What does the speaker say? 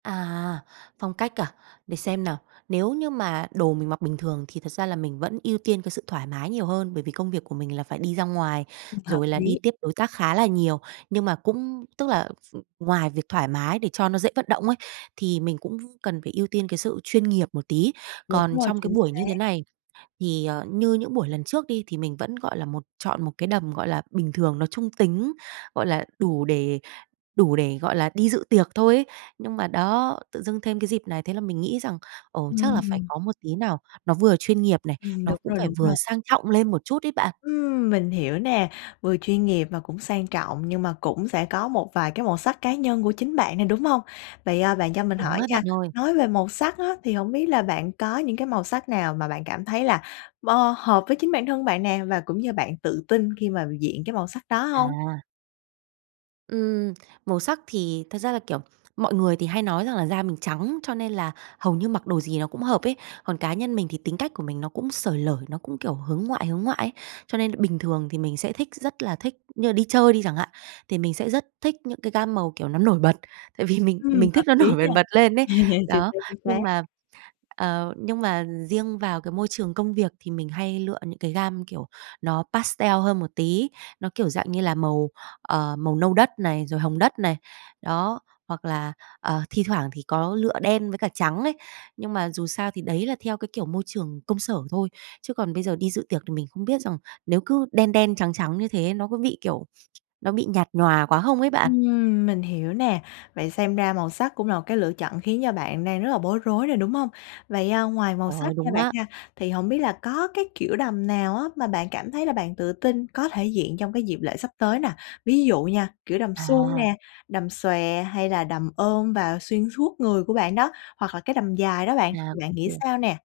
À, phong cách à? Để xem nào. Nếu như mà đồ mình mặc bình thường thì thật ra là mình vẫn ưu tiên cái sự thoải mái nhiều hơn, bởi vì công việc của mình là phải đi ra ngoài, Ừm. Hợp rồi là đi lý. tiếp đối tác khá là nhiều. Nhưng mà cũng tức là v ngoài việc thoải mái để cho nó dễ vận động ấy, thì mình cũng v cần phải ưu tiên cái sự chuyên nghiệp một tí. Đúng Còn rồi, trong cái chính buổi như xác. thế này thì, ờ, như những buổi lần trước đi thì mình vẫn, gọi là, một chọn một cái đầm, gọi là, bình thường, nó trung tính, gọi là, đủ để đủ để, gọi là, đi dự tiệc thôi ấy. Nhưng mà đó, tự dưng thêm cái dịp này, thế là mình nghĩ rằng, ồ, chắc là phải Ừm. có một tí nào, nó vừa chuyên nghiệp này, Ừm, nó đúng cũng rồi, phải đúng vừa rồi. sang trọng lên một chút ấy bạn. Ừm, mình hiểu nè, vừa chuyên nghiệp và cũng sang trọng, nhưng mà cũng sẽ có một vài cái màu sắc cá nhân của chính bạn nè, đúng hông? Vậy, ờ, bạn cho mình Đúng hỏi á bạn nha, ơi. nói về màu sắc á thì hổng biết là bạn có những cái màu sắc nào mà bạn cảm thấy là bơ hợp với chính bản thân bạn nè, và cũng như bạn tự tin khi mà diện cái màu sắc đó hông? À. Ừm. Màu sắc thì thật ra là, kiểu, mọi người thì hay nói rằng là da mình trắng, cho nên là hầu như mặc đồ gì nó cũng hợp ấy. Còn cá nhân mình thì tính cách của mình nó cũng xởi lởi, nó cũng, kiểu, hướng ngoại hướng ngoại ấy, cho nên bình thường thì mình sẽ thích, rất là thích như là đi chơi đi chẳng hạn, thì mình sẽ rất thích những cái gam màu, kiểu, nó nổi bật tại vì mình Ừm, mình hợp thích nó lý nổi ha. bần bật lên ấy. Chính Đó, xác, chính xác. nhưng mà, ờ, nhưng mà riêng vào cái môi trường công việc thì mình hay lựa những cái gam, kiểu, nó pastel hơn một tí, nó, kiểu dạng như là, màu, ờ, màu nâu đất này, rồi hồng đất này. Đó, hoặc là, ờ, thi thoảng thì có lựa đen với cả trắng ấy. Nhưng mà dù sao thì đấy là theo cái kiểu môi trường công sở thôi chứ còn bây giờ đi dự tiệc thì mình không biết rằng nếu cứ đen đen, trắng trắng như thế ấy, nó có bị, kiểu, nó bị nhạt nhòa quá không ấy bạn? Ừm. Mình hiểu nè, vậy xem ra màu sắc cũng là một cái lựa chọn khiến cho bạn đang rất là bối rối rồi, đúng hông? Vậy, à, ngoài màu Ồ, sắc nha đúng bạn á. ha, thì hổng biết là có cái kiểu đầm nào á mà bạn cảm thấy là bạn tự tin có thể diện trong cái dịp lễ sắp tới nè? Ví dụ nha, kiểu đầm suông À. nè, đầm xòe, hay là đầm ôm và xuyên suốt người của bạn đó, hoặc là cái đầm dài đó bạn, À, thì ô bạn nghĩ kê. sao nè?